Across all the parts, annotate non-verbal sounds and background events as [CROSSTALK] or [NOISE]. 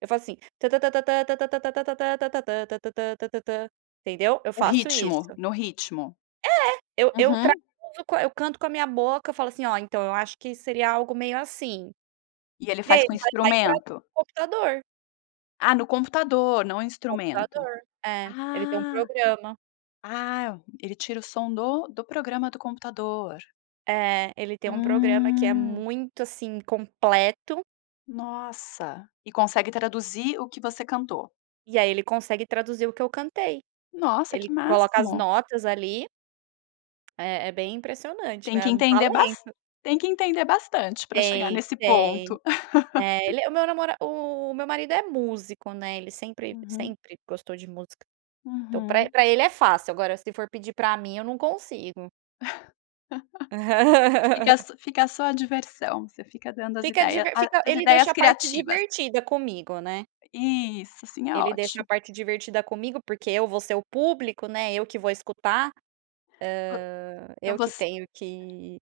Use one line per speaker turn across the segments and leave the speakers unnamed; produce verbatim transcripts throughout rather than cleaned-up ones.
Eu falo assim tan-tan-tan-tan-tan-tan-tan-tan-tan-tan-tan-tan-tan-tan-tan-tan-tan-tan, entendeu? Eu
O
faço
ritmo,
isso.
no ritmo.
É, eu eu eu
Uhum.
traduzo eu canto com a minha boca, eu falo assim "Olha, então, eu acho que seria algo meio assim",
E ele
e aí
faz com
ele vai lá e traduz
instrumento?
no computador.
Ah, no computador não instrumento.
Computador. É, ele tem um
Ah,
programa.
ah, ele tira o som do do programa do computador.
É, ele tem um programa que é
Hum.
muito, assim, completo.
Nossa e consegue traduzir o que você cantou?
E aí ele consegue traduzir o que eu cantei.
Nossa
Ele
que
coloca as
máximo.
notas ali é, é bem impressionante,
Tem que
né, um
entender bas
talento.
tem que entender bastante para chegar
Tem,
nesse
tem.
ponto.
É
[CHUCKLES]
ele o meu namora o meu marido é músico, né, ele sempre,
Uhum.
sempre gostou de música. Então, pra
Uhum.
pra ele é fácil, agora se for pedir pra mim eu não consigo.
[CHUCKLES] Fica
[LAUGHS]
fica só a diversão, você fica dando as
Fica
ideia
diver
a
fica
as
ele deixa
ideias
a parte
criativas.
divertida comigo, né.
Isso, assim é
Ele deixa a
ótimo.
parte divertida comigo, porque eu vou ser o público, né, eu que vou escutar,
Vo
hã,
então
eu que
voc
tenho que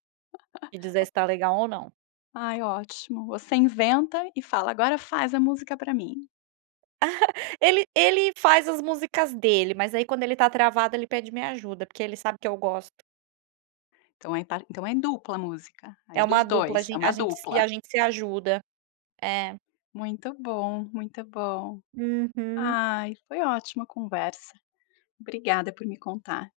que dizer
[CHUCKLES]
se tá legal ou não.
Ai ótimo, você inventa e fala agora faz a música pra mim.
[CHUCKLES] Ele ele faz as músicas dele, mas aí quando ele tá travado ele pede minha ajuda, porque ele sabe que eu gosto.
Então é par então é dupla a música, aí
É
é
uma
dos
dupla a
dois, é
gen
uma dupla.
gente se ajuda. É.
Muito bom, muito bom.
Uhum.
Ai, foi ótima a conversa. Obrigada por me contar.